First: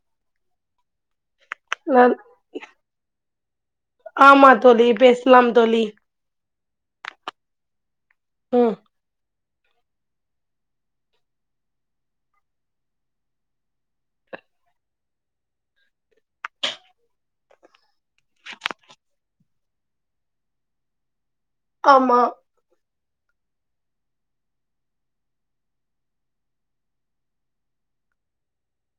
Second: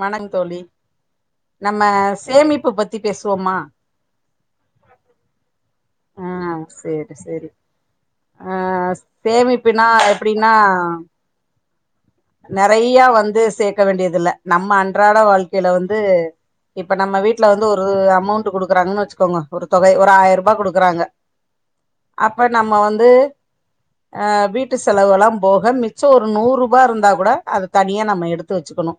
வணங் தோழி நம்ம ந சேமிப்பு பத்தி பேசுவோமா ஆமா தோழி பேசலா தோழி ஆஹ் செரி செரி அ ம் சேமிப்புனா எப்டின்னா நெறய வந்து சேக்க வேண்டியது இல்ல நம்ம அன்றாட வாழ்க்கையில வந்து இப்ப நம்ம வீட்டுல வந்து ஒரு அமௌண்ட்டு குடுக்கறாங்கன்னு வச்சுக்கோங்க ஒரு தொகை கூட ஒரு ஆயிரப் ரூபா குடுக் க்கறாங்க ஆமா அப்ப நம்ம வந்து அ வீட்டு செலவுெலாம் போக மிச்சம் ஒரு நூறுரூபா இருந்தா கூட அத தனியா நம்ம எடுத்து வச்சுக்கணோ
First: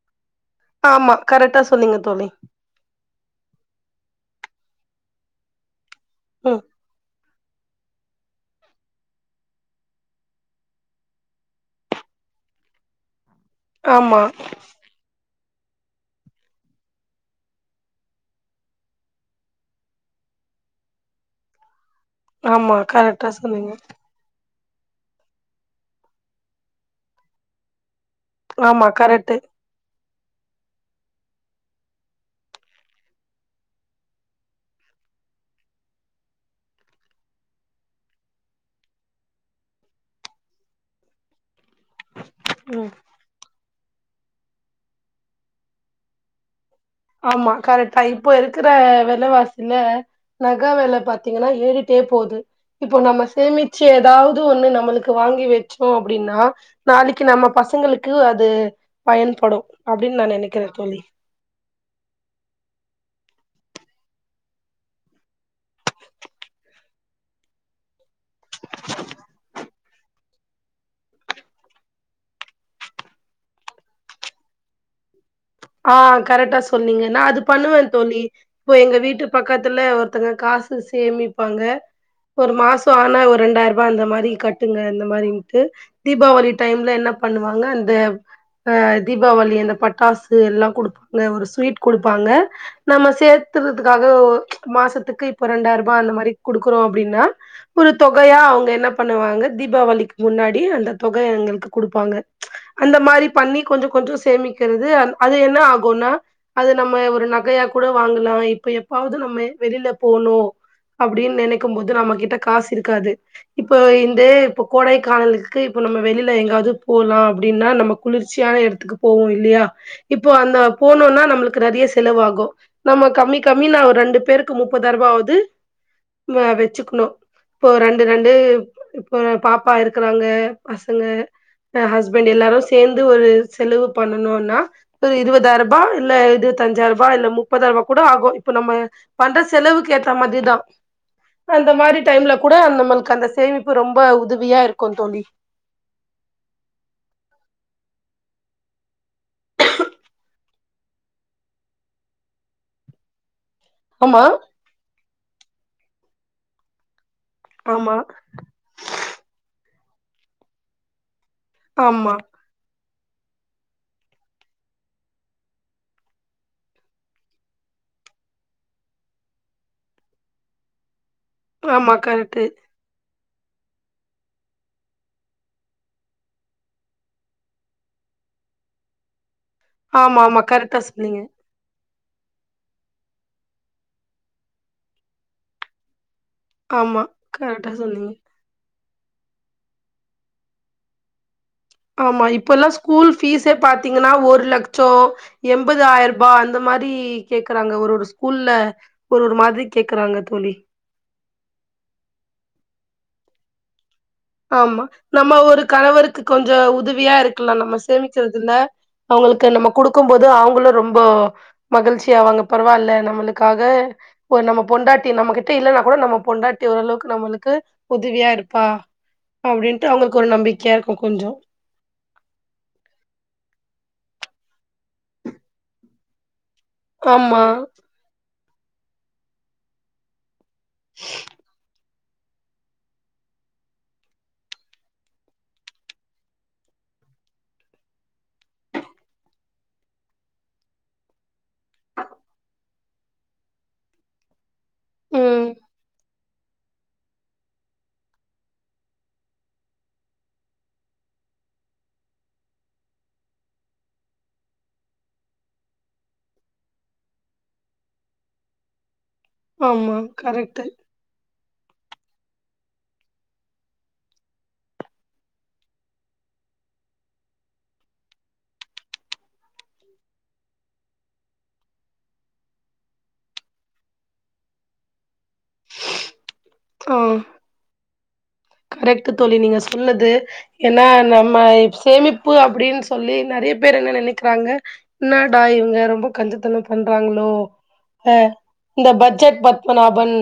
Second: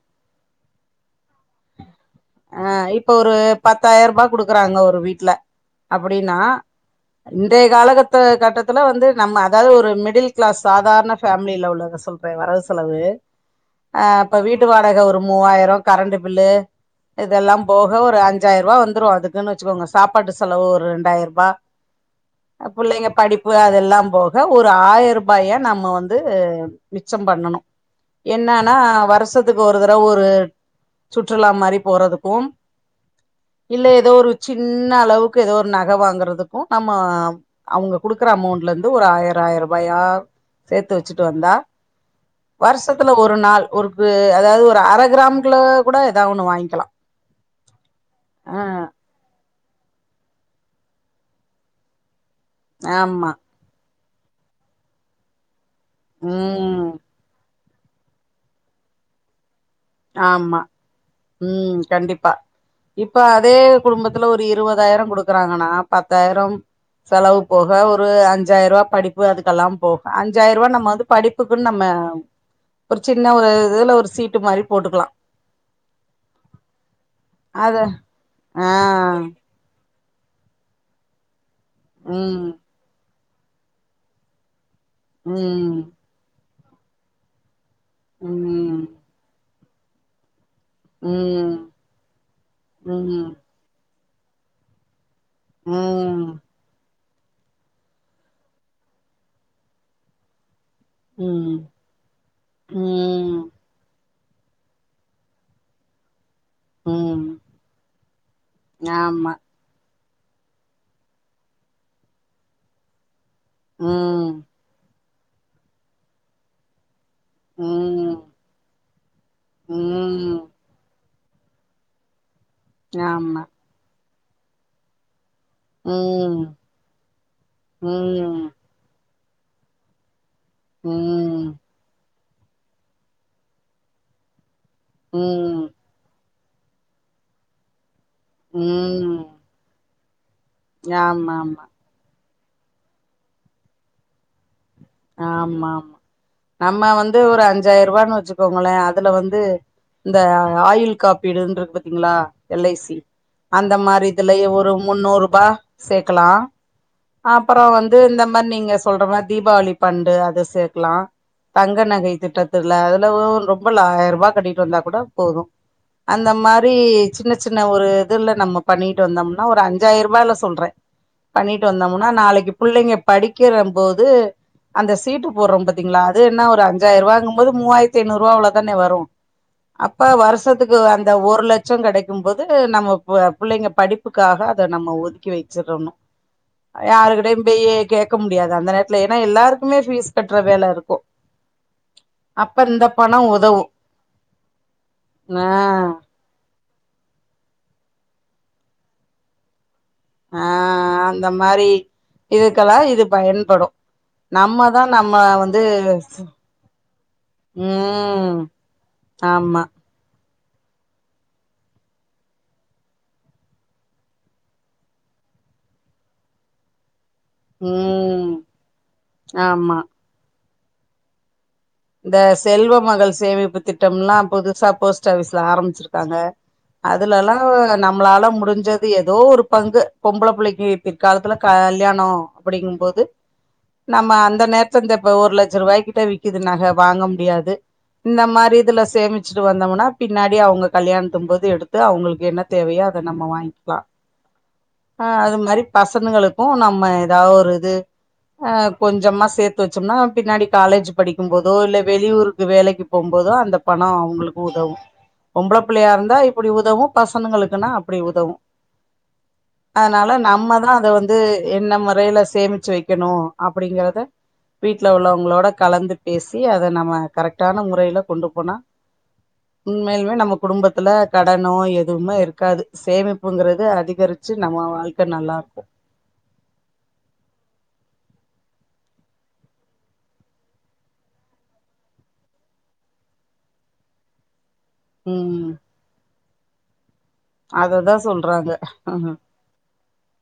ஆமா கரெக்டா சொன்னீங்க தோழி அ இப்ப ஒரு பத்தாயிரம் ரூபாய் குடுக்குறாங்க ஒரு வீட்டுல அப்படின்னா ம் இன்றைய கால கட்டத்துல வந்து நம்ம அதாவது ஒரு மிடில் கிளாஸ் சாதாரண பேமிலீல உள்ளவங்க சொல்ற் இப்ப வரவு செலவு அ ஆமா இப்ப வீட்டு வாடகை ஒரு மூவாயிரம் கரண்ட் பில்லு இதெல்லா போக ஒரு அஞ்சாயிரம் ரூபா வந்துரூ அதுக்குன்னு வச்சுக்கோங்க சாப்பாட்டு செலவு ஒரு ரெண்டாயிரெ ரூபா அ ஆமா புள்ளைங்க கரெக்டா படிப்பு சொன்னீங்க அதெல்லா போக எதே ஒரு ஆயிரம் ரூபாயா நம்ம வந்து மிச்சொ பண்ணனூ என்னன்னா ஆமா கரெக்ட்டு வருஷத்துக்கு ஒரு தடவ ஒரு சுற்றுலா மாரி போறதுக்கூ இல்ல ஏதோ ஒரு சின்ன அளவுக்கு ஏதோ ஒரு நக வாங்குறதுக்கு நம்ம அவங்க குடுக்குற அமௌண்ட்ல இருந்து ஒரு ஆயிராயயிரெ ரூபாயா சேர்த்து வச்சுட்டு வந்தா ம் வருஷத்துல ஒரு நாள் ஒரு து அதாவது ஒரு அரை கிராம்குள்ள கூட ஏதாவது ஒண்ணு வாங்கிக்கலா ஆமா கரெக்டா இப்போ ஆ இருக்கிற வெல இல்ல நகெ வெல பாத்தீங்கன்னா ஏறிகிட்டே போது இப்போ நம்ம ஆமா சேமித் சச்சு ஏதாவது ஒண்ணு நம்மளுக்கு வாங்கி வச்சோ அப்டின்னா ம் நாளைக்கு நம்ம பசங்களுக்கூ அது பயன்படூ அப்படின்னு நா ஆமா நினைக்கிறே தோழி ம் கண்டிப்பா இப்ப அதே குடும்பத்துல ஒரு இருவதாயிரம் குடுக்குறாங்கன்னா பத்தாயிரம் செலவு போக ஒரு அஞ்சாயிரப் ரூபா படிப்பு அதுக்கெல்லா போக அஞ்சாயிரெ ரூபா நம்ம வந்து படிப் க்குன்னு நம்ம ஒரு சின்ன ஒரு இதுல ஒரு சீட்டு மாரி போட்டுக்கலா ஆ கரெக்டா சொன்னீங்க நா அது அத பண்ணுவே தோழி இப்போ எங்க ஆ வீட்டு பக்கத்துல ஒருத்தங்க காஸ் சேமிப்பாங்க ம் ஒரு மாசெ ஆனா ஒரு ரெண்டாயிரெ ரூபா அந்த மாரி கட்டுங்க இந்மாரின்ட்டு ம் தீபாவளி டைம்ல என்ன பண்ணுவாங்க அந் இதெ அ ம் ம் தீபாவளி அந்த பட்டாசு எல்லா கொடுத் ஒரு ம் ஸ்வீட் கொடுப்பாங்க நம்ம ம் சேர்த்தறதுக்காக மாசத்துக்கு இப்ப ரெண்டாயிரெ ரூபா அந்த ம் மாதிரி குடுக் குறோ அப்டின்னா ஒரு தொகையா அவங்க என்ன பண்ணுவாங்க தீபாவளிக்கு முன்னாடி அந்த தொகை எங்களுக்கு குடுப்பாங்க அந்த மாதிரி ம் பண்ணி கொஞ்சொ கொஞ்சொ சேமிக்கிறது அ அது என்ன ஆகுமன்னா அது நம்ம ம் ஒரு நகையா கூட வாங்கலா இப்ப எப்பாவது ஆமா நம்ம வெளியில போனோ அப்படின்னு நினைக்கும் போது நம்ம கிட்ட காசு இருக்காது இப்போ இந்த ம் இப்போ கோடைக் கானலுக்கு இப்ப நம்ம வெளியில எங்காவது போலா அப்படின்னா நம்ம ம் குளிர்ச்சியான எடத்துக்கு போவோ இல்லையா இப்போ ம் அந்த போனோனா நம்ளுக் நெறய செலவாகோ நம்ம கம்மி ஆமா கம்மி நாம ரெண்டு பேருக்கு முப்பதாயிர ரூபா ஆவ்து ம் இங்கே வச்சுக்கணூ இப்போ ரெண்டு ரெண்டு ம் இப்ப பாப்பா இருக்கறாங்க பசங்க ம் அ வயஸ்ப் இப்ப எல்லாரூ சேர்ந்து ஒரு செலவு பண்ணனோன்னா ஒரு இருபதாயிர ம் ரூபா இல்ல இது தஞ்சாயிரபா இல்ல முப்பதாயிரபா கூட ஆகோ இப்ப நம்ம ம் பண்ற செலவுக்கு ஏத்தா மாதிரிதா ஆமா ஆமா அந்த மாரி டைம்ல கூட நம்மளுக்கு அந்த சேமிப்பு ரொம்ப உதவியா இருக் ஆமாம்மா நம்ம வந்து ஒரு அஞ்சாயிரவான்னு வச்சுக்கோங்களே அதுல வந்து இந்த ஆயுள் காப்பீடுன்று இருக்கு பாத்தீங்ளா எல் ஐ சி அந்த மாரி ஆமா இதுலையு ஒரு முன்னூறுபா சேக்கலா அப்றோ ஆமா வந்து இந்த மாரி நீங்க சொல்ற மாரி தீபாவளி பண்டு அது சேக்கலா தங்க நகை ஆமா திட்டத்துல அதுல ஒ ரொம்பல்ல ஆயிரரூபா கட்டிட்டு வந்தா கூட போது அந்த மாரி சின்ன சின்ன ஒரு இதுல நம்ம பண்ணிட்டு வந்தோம்னா ஒரு அஞ்சாயிரூபாயில சொல்ற பண்ணிட்டு ஆமா வந்தோமுனா கரெக்ட்டு நாளைக்கு புள்ளைங்க படிக்கிறம் போது அந்த சீட்டு போறோ பாத்தீங்ளா அது என்ன ஒரு அஞ்சாயிருவாங்கு போது மூவாயிரத்தி ஐந்நூறுவா அவ்ளோதான வரு அப்ப ஆமா ஆமா வருஷத்துக்கு கரெக்டா அந்த சொன்னீங்க ஒரு லட் ச்சோ கெடைக்கு போது நம்ம புள்ளைங்க படிப்புக்காக அத நம்ம ஒதுக்கி வெச்சிறன்னு ஆமா யாருகிட்டயு கரெக்டா பயி சொன்னீங்க கேக்க மு டியாது அந்த நேரத்துல ஏனா எல்லாருக்குமே ஃபீஸ் கட்ற வேல இருக்கு ஆமா அப்ப இப்பெல்லா இந்த ஸ்கூல் பணம் ஃபீஸே உதவு பாத்தீங்கன்னா ஒரு லக்ட்சோ ஆ எம்பதாயி ரூபா அந்த மாரி கேக்குறாங்க ஒரு ஒரு ஸ்கூல்ல ஒரு ஒரு மாரி கேக்குறாங்க தோழி அ அந்த மாரி இதுக்கெல்லா இது பயன்படு நம்மதா ஆமா நம்ம ஒரு வந்து கணவருக்கு கொஞ்சோ உதவியா இருக்கல்லா நம்ம ம் சேமிச்சதுல அவுங்களுக்கு ஆமா நம்ம குடுக் கும்போது அவுங்களு ரொம்ப மகிழ்ச்சி ஆவாங்க பரவாயில்ல நம்மளுக்காக ஒரு நம்ம பொண்டாட்டி நம்மகிட்ட இல்லன்னா கூட நம்ம பொண்டாட்டி ஓரளவுக்கு நம்மளுக்கு ம் உதவியா இருப்பா ஆமா அப்டின்ட்டு அவுங்களுக்கு ஒரு நம்பிக்கையா இருக்கோ கொஞ்சோ இந்த செல்வ மகள் சேமிப்பு திட்டம்ல்லா புதுசா போஸ்ட் ஆஃபிஸ்ல ஆரம்பிச்சிருக்காங்க அதுலல்லா ஆமா நம்மளால முடிஞ்சது ஏதோ ஒரு பங்கு பொம்பள புள்ளைக் கு பிற்காலத்துல கல் கல்யானோ அப்டிங்கு போது நம்ம அந்த நேரத்த இந்த இப்ப ஒரு லட்சோருபாய்கிட்ட விக்குது நக வாங்க முடியாது இந்த மாரி இதுல சேமிச்சிட்டு வந்தோம்னா பின்னாடி அவுங்க கல்யாணத்தும் போது எடுத்து அவுங்களுக்கு என்ன தேவையோ அத நம்ம வாங்க்கிலா அது ம் மேரி பசனங்களுக் கு நம்ம ஏதா ஒரு இது அ கொஞ்சமா சேத்து வச்சோம்னா பின்னாடி காலேஜ் படிக் கும் போதோ இல்ல வெளியூருக்கு வேலைக்கு போம் போதோ அந்த பணோ அவுங்களுக்கு உதவு பொம்பள புள்ளையா இருந்தா இப்டி உதவு பசனங்களுக்குன்னா அப்டி உதவு ஆமா அதனால கரெக்ட்டு நம்மதா அத வந் என்ன மொறையில சேமிச்சு வைக்கனு அப்டிங்கிறத வீட்ல உள்ளவங்களோட கலந்து பேசி அத நம்ம கரெக்ட்டான முறையில கொண்டு போனா உண்மையலுமே நம்ம குடும்பத்துல கடனோ எதுவுமே இருக்காது சேமிப்புங்கிறது அதிகரி ச்சி நம்ம வாழ்க்க நல்லா இருக்கு அ கரெக்ட்டு தோழி நீங்க சொன்னது ஏனா நம்ம சேமிப்பு அப்டின்னு சொல்லி நெறைய பேர் என்ன நெனைக்கிறாங்க என்னடா ம் இவுங்க ரொம்ப கஞ்சத்தனோ பண்றாங்ளோ அததா அ சொல்றாங்க இந்த பட்ஜெட் ப த்பனாபன்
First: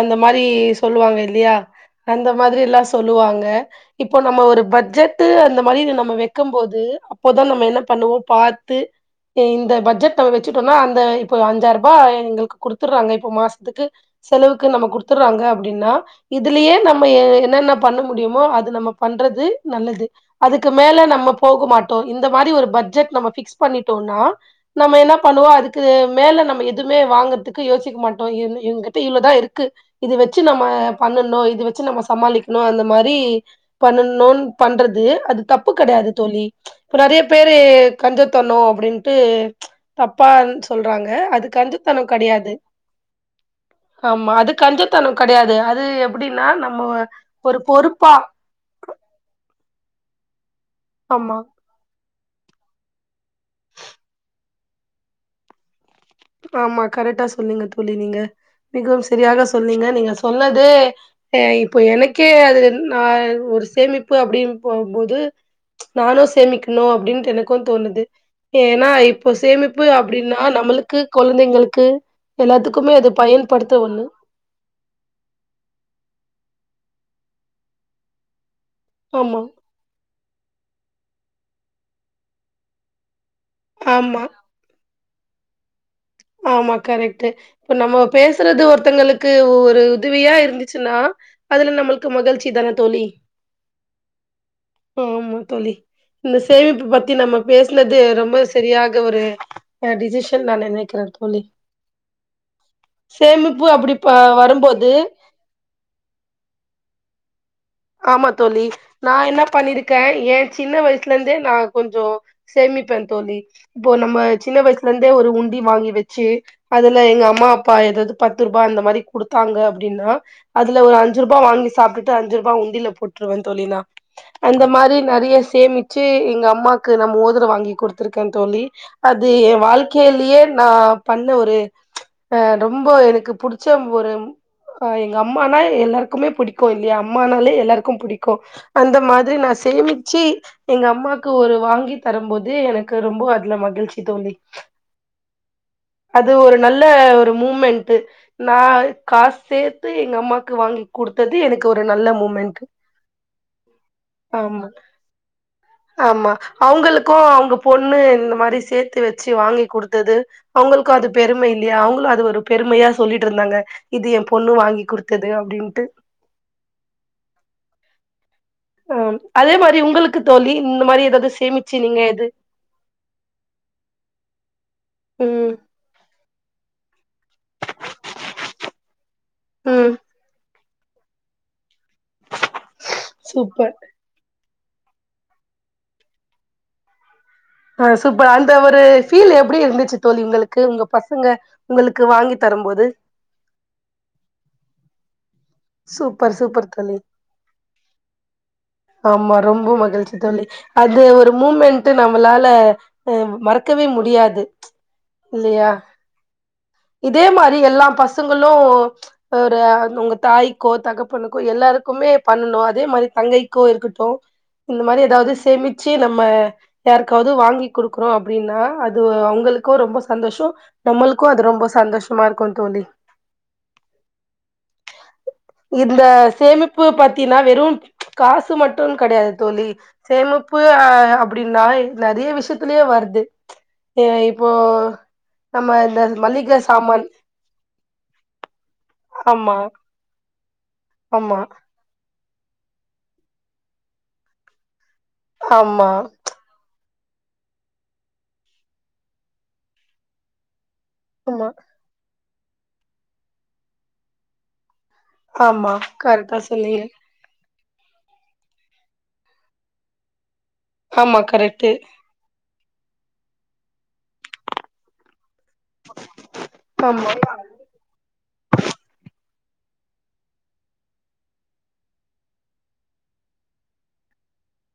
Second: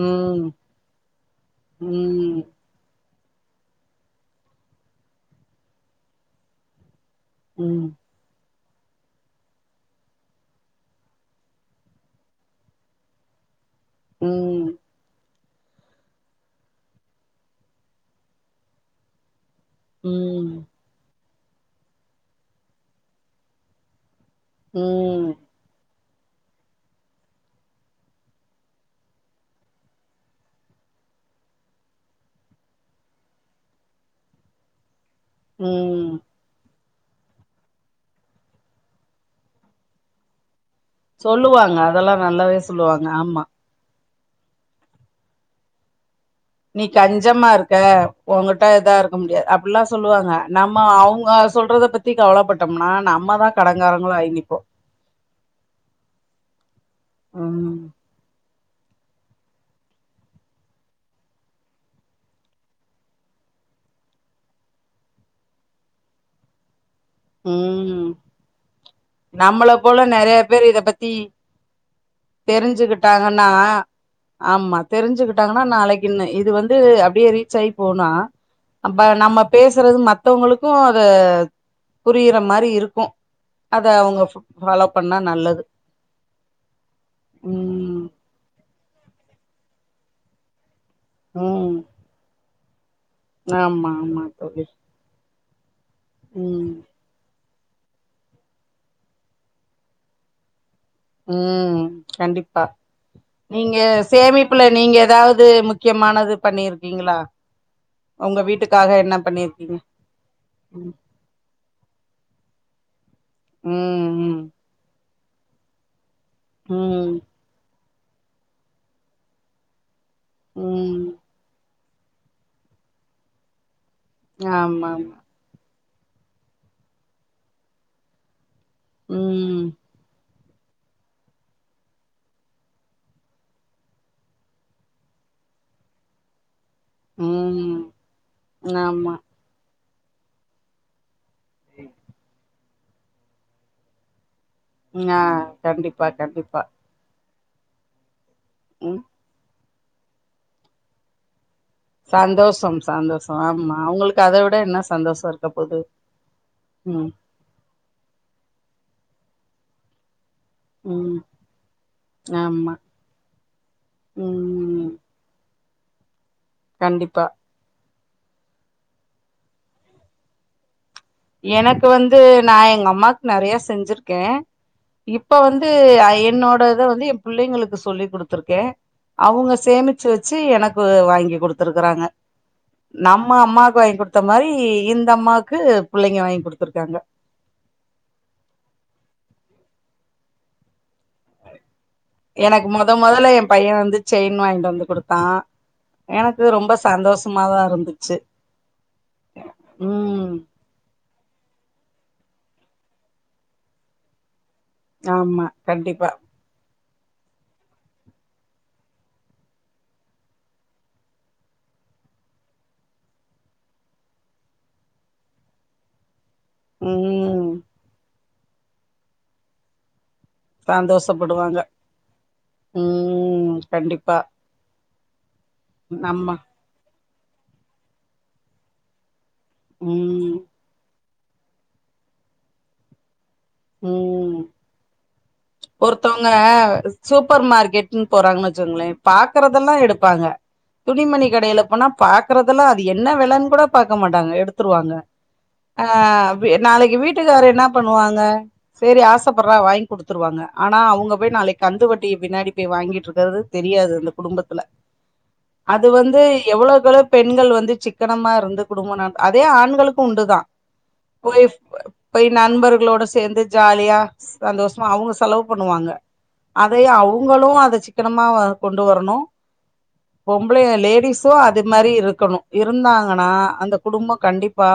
அந்த மாரி ம் சொல்லுவாங்க இல்லியா இந்த ம் மாதிரி எல்லா சொல்லுவாங்க இப்போ நம்ம ஒரு பட்ஜெட்டு அந்த மாரி நம்ம வெக்கும்போது போத நம்ம என்ன ம் பண்ணுவோ பாத் த்து இந்த பட்ஜெட்ட வச்சுட்டோன்னா அந்த இப்ப அஞ்சாயிரூபா எங்களுக்கு குடுத்துறாங்க இப்ப மாச த்துக்கு செலவுக்கு ம் நம்ம குடுத்துட்றாங்க அப்டின்னா இதுலயே நம் ம்ம ஏ என்னென்ன பண்ண முடியுமோ அது நம்ம பண்றது நல்லது ம் அதுக்கு மேல நம்ம போக மாட்டோ இந்த மாரி ஒரு பட்ஜெட் நம்ம ஃபிக்ஸ் பண்ணிட்டோன்னா நம்ம என்ன ம் பண்ணுவோ அது க்கு மேல நம்ம எதுமே வாங்கர்த்துக்கு யோசிக்க மாட்டோ இவங் இவங்கிட்ட இவ்ளதா இருக்கு இது வச்சு நம்ம பண்ணணு இது வ வச்சு நம்ம சமாளிக்கணு அந்த மாரி பண்ணணு பண்றது அது தப்பு கடையாது ம் தோழி இப்ப நறைய பேரு கஞ்ச தன்னோ அப்டின்ட்டு தப்பா சொல்றாங்க அது கஞ்ச சொல்லுவாங்க தனோ அதெல்லா கடையாது நல்லாவே சொல்லுவாங்க ஆமா ஆமா அது கஞ்சத்தனோ கடையாது அது எப்டி நீ கஞ்சமாருக்க ஒங்கிட்ட இதாருக்க க்க முடியாது அப்பில்லா சொல்லுவாங்க நம்ம ஆமா அவுங்க சொல்றத பத்தி பத்தி கவலப்பட்டம்னா நம்ம தா கடங்காரங்ளா ஆயி நிப்போ ஆமா கரெக்டா சொன்னிங்க ம் தோழி நீங்க மிகவும் சரியாக சொன்னிங்க நீங்க சொன்னது ஏ இப்போ எனக்கே அது என் நா ஒரு சேமிப்பு அப்டின் போ போது நானு சேமிக்குணு அப்டின் எனக்கு தோணுது ம் ஏனா இப்போ நம்மள சேமிப்பு போல நெறைய அப்டின்னா பேர் இத நம்முளுக்கு பத்தி குழந்தைகளுக்கு எல்லாத்துக்குமே அது தெரிஞ்சுக்கிட்டாங்கன்னா பயன்படுத்த ஒன்னு ஆமா தெரிஞ்சுகிட்டாங்கன்னா நாளைக்கி இது வந்து அப்டியே ரீச் ஆயி போனா அப்ப நம்ம ஆமா பேசுறது மத்தவங்களுக்கு அத புரியிற மாரி இருக்கு அத அவுங்க ஆமா ஃபாலோ பண்ணா நல்லது ஆமா கரெக்ட்டு இப்ப நம்ம ம் பேசுறது ஒருத்தங்களுக்கு ஒரு உதவியா இருந்து ச்சினா ம் அதுல நம்மளுக்கு மகிழ்ச்சி தான தோழி ஆமா ஆமா தோழி.. ஆமா தோழி இந்த ம் சேமிப்பு பத் த்தி நம்ம பேசுனது ரொம்ப சரியாக ஒரு அ டிசிஷன் நா நெனைக்கிறே ம் கண்டிப்பா சேமிப்பு நீங்க அப்டி ப சேமிப்புல வரும்போது நீங்க எதாது முக்கியமானது பண்ணியிருக்கீங்களா ஆமா தோழி நா என்ன பண்ணிருக்கீங்க பண்ணிருக்கே என் சின்ன ம் வயசுலேருந்தே நா கொஞ்சோ சேமிப்பே தோழி இப்போ நம்ம ம் சின்ன வய்சு சுலேந்தே ஒரு உண்டி வாங்கி வச்சு அதுல ம் எங்க அம்மா அப்பா எதாது பத்துருபா அந்த மாரி குடுத்தாங்க அப்டின்னா ம் அதுல ஒரு ம் அஞ்சுருபா வாங்கி சாப்ட்டுட்டு அஞ்சு ரூபாய் உ ண்டியல்ல போட்ருவே தோழி நா ஆமா அந்த ஆமா மாரி நறைய சேமி ச்சு எங்க அம்மாக்கு நா மோதரோ வாங்கி குடுத்துருக்கே தோழி அது ஏ ம் வாழ்க்கைலயே நா பண்ண ஒரு ஆ ரொம்ப எனக்கு புடிச்ச ஒரு அ எங்க அம்மானா எல்லாருக்குமே புடிக்கு இல்லையா அம்மானாலே ம் எல்லாருக்கு புடிக்கு அந்த ஆமா மாதிரி நா சேமிச்சு எங்க அம்மாக்கு ஒரு வாங்கி தரம்போது எனக்கு ரொம்ப அதுல மகிழ்ச்சி தோழி ங்யா கண்டிப்பா கண்டிப்பா இந்த ஒரு மூமெண்ட்டு நா ம் காஸ் சேத்து எங்க அம்மாக்கு வாங்கி குடுத்தது எனக்கு ஒரு நல்ல மூமெண்ட் ம் சந்தோஷம் ஆம் ஆமா ஆமா ம் அவுங்குளுக்கு அவுங்க பொண்ணு இந்த மாரி சேத்து வச்சு வாங்கி குடுத்தது அவுங்களுக்கு அது ம் பெரும இல்லியா அவுங்களு அது ஒரு ஆமா பெருமயா சொல்லிட்ருந்தாங்க இது எ பொண்ணு வாங்கி ம் குடு த்தது அப்டின்ட்டு கண்டிப்பா ஆ அதே மாரி உங்களுக்கு தோழி இந்த மாரி எதாது சேமிச்சு எனக்கு நீங்க வந்து எது நா எங்க அம்மாக்கு நறைய செஞ்சிருக்கே இப்ப ம் வந்து என்னோட இத வந்து புள்ளைங்களுக்கு சொல்லி குடுத்துருக்கே அவுங்க ம் சேமிச்சு வச்சு எனக்கு வாங்கி குடுத்துருக்குறாங்க நம்ம சூப்பர் அம்மாக்கு வாய்ன் குடுத்த மாரி இந்த அம்மாக்கு புள்ளைங்க வாய்ன் குடுத்துருக்காங்க ஆ சூப்பர் அந்த ஒரு ஃபீல் எப்டி இருந்துச்சு தோழி உங்களுக்கு உங்க பசங்க உங்களுக்கு வாங்கி தரம்போது பையேன் வந்து செயின் வாய்ன்ட்டு வந்து குடுத்தா சூப்பர் எனக்கு சூப்பர் ரொம்ப தோழி சந்தோஷமாதா இருந்துச்சு ஆமா ரொம்ப மகிழ்ச்சி ம் தோழி அது ஒரு மூமெண்ட்டு நம்மளால அ மறக்கவே முடியாது ஆமா இல்லையா கண்டிப்பா இதே மாரி எல்லா பசங்களு ஒரு உங்க தாய் க்கோ தகப்பனுக்கோ எல்லாருக்குமே பண்ணணு அதே மாரி தங்கைக்கோ இருக்கட்டு இந்த மாரி எதாவ்து சேமிச்சு நம்ம யாருக்காவ்து ம் வாங்கி குடுக்குறோ அப்டின்னா அது அவுங்களுக்கு ரொம்ப சந்தோஷோ நம்மள்க்கு அது சந்தோஷப்படுவாங்க ரொம்ப சந்தோஷமாருக்கு தோழி ம் கண்டிப்பா இந்த நம்ம சேமிப்பு பாத்தீன்னா வெறு காசு மட்டுன்கெடயாது தோழி ம் சேமிப்பு அப்டின்னா நறைய விஷ்யத்திலே வர்து ஏ இப்போ நம்ம இந்த ஒர்த்தோங்க மளிக சாமான் சூப்பர் மார்க்கெட்ன் போறாங்கன் வச்சுக்கோங்ளே ஆமா பாக்றதெல்லா எடுப்பாங்க துணிமணி ஆமா கடைல போனா பாக்றதெல்லா அது என்ன வெலன் கூட பாக்க மாட்டாங்க எடுத்துருவாங்க ஆ ஆமா நாளைக்கு வீட்டுக்காரு என்னா பண்ணுவாங்க சேரி ஆசப்பட்றா வாய்ன் குடு த்துருவாங்க ஆனா அவுங்க போய் ஆமா நாளைக் கந்து வட்டிக்கு பின்னாடி போய் வாங்கிட்ருக்கறது தெரியாது அந்த குடும்பத்துல ஆமா அது வந்து கரெக்டா சொன்னீங்க எவ்ளோக்கெவ்ளோ பெண்கள் வந்து சிக்கனமாருந்து குடும்பம் ந அதே ஆண்களுக்கு உண்டுதா ஆமா போய் கரெக்ட்டு போய் நண்பர்களோட சேந்து ஜாலியா சந்தோஷ்மா அவுங்க செலவு பண்ணுவாங்க அதே ஆமா அவுங்களு அத சிக்கனமா கொண்டு வரனு பொம்பளைய லேடிஸு அது மாரி இருக்கனு இருந்தாங்கனா அந்த குடும்போ கண்டிப்பா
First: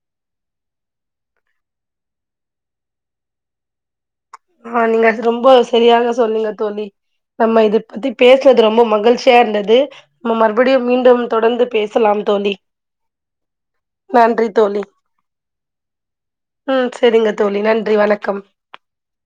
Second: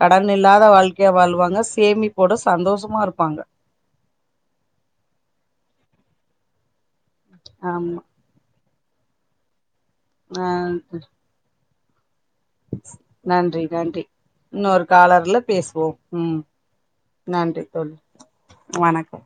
கடன் இல்லாத வாழ்க்கைய வாழ்வாங்க சேமிப்போட சந்தோஷமாருப்பாங்க ஆ நீங்க அத ரொம்ப சரியாக சொன்னீங்க தோழி நம்ம இது ஆமா பத்தி பேசுனது ரொம்ப மகிழ்ச்சியா இருந்தது நம்ம ஆ மறுப்டியும் மீண்டும் தொடர்ந்து பேசலாம் தோழி நன்றி நன்றி இன்னொரு காலர்ல பேசுவோம் உம் ம் செரிங்க தோழி நன்றி வணக்கம் வணக்கம்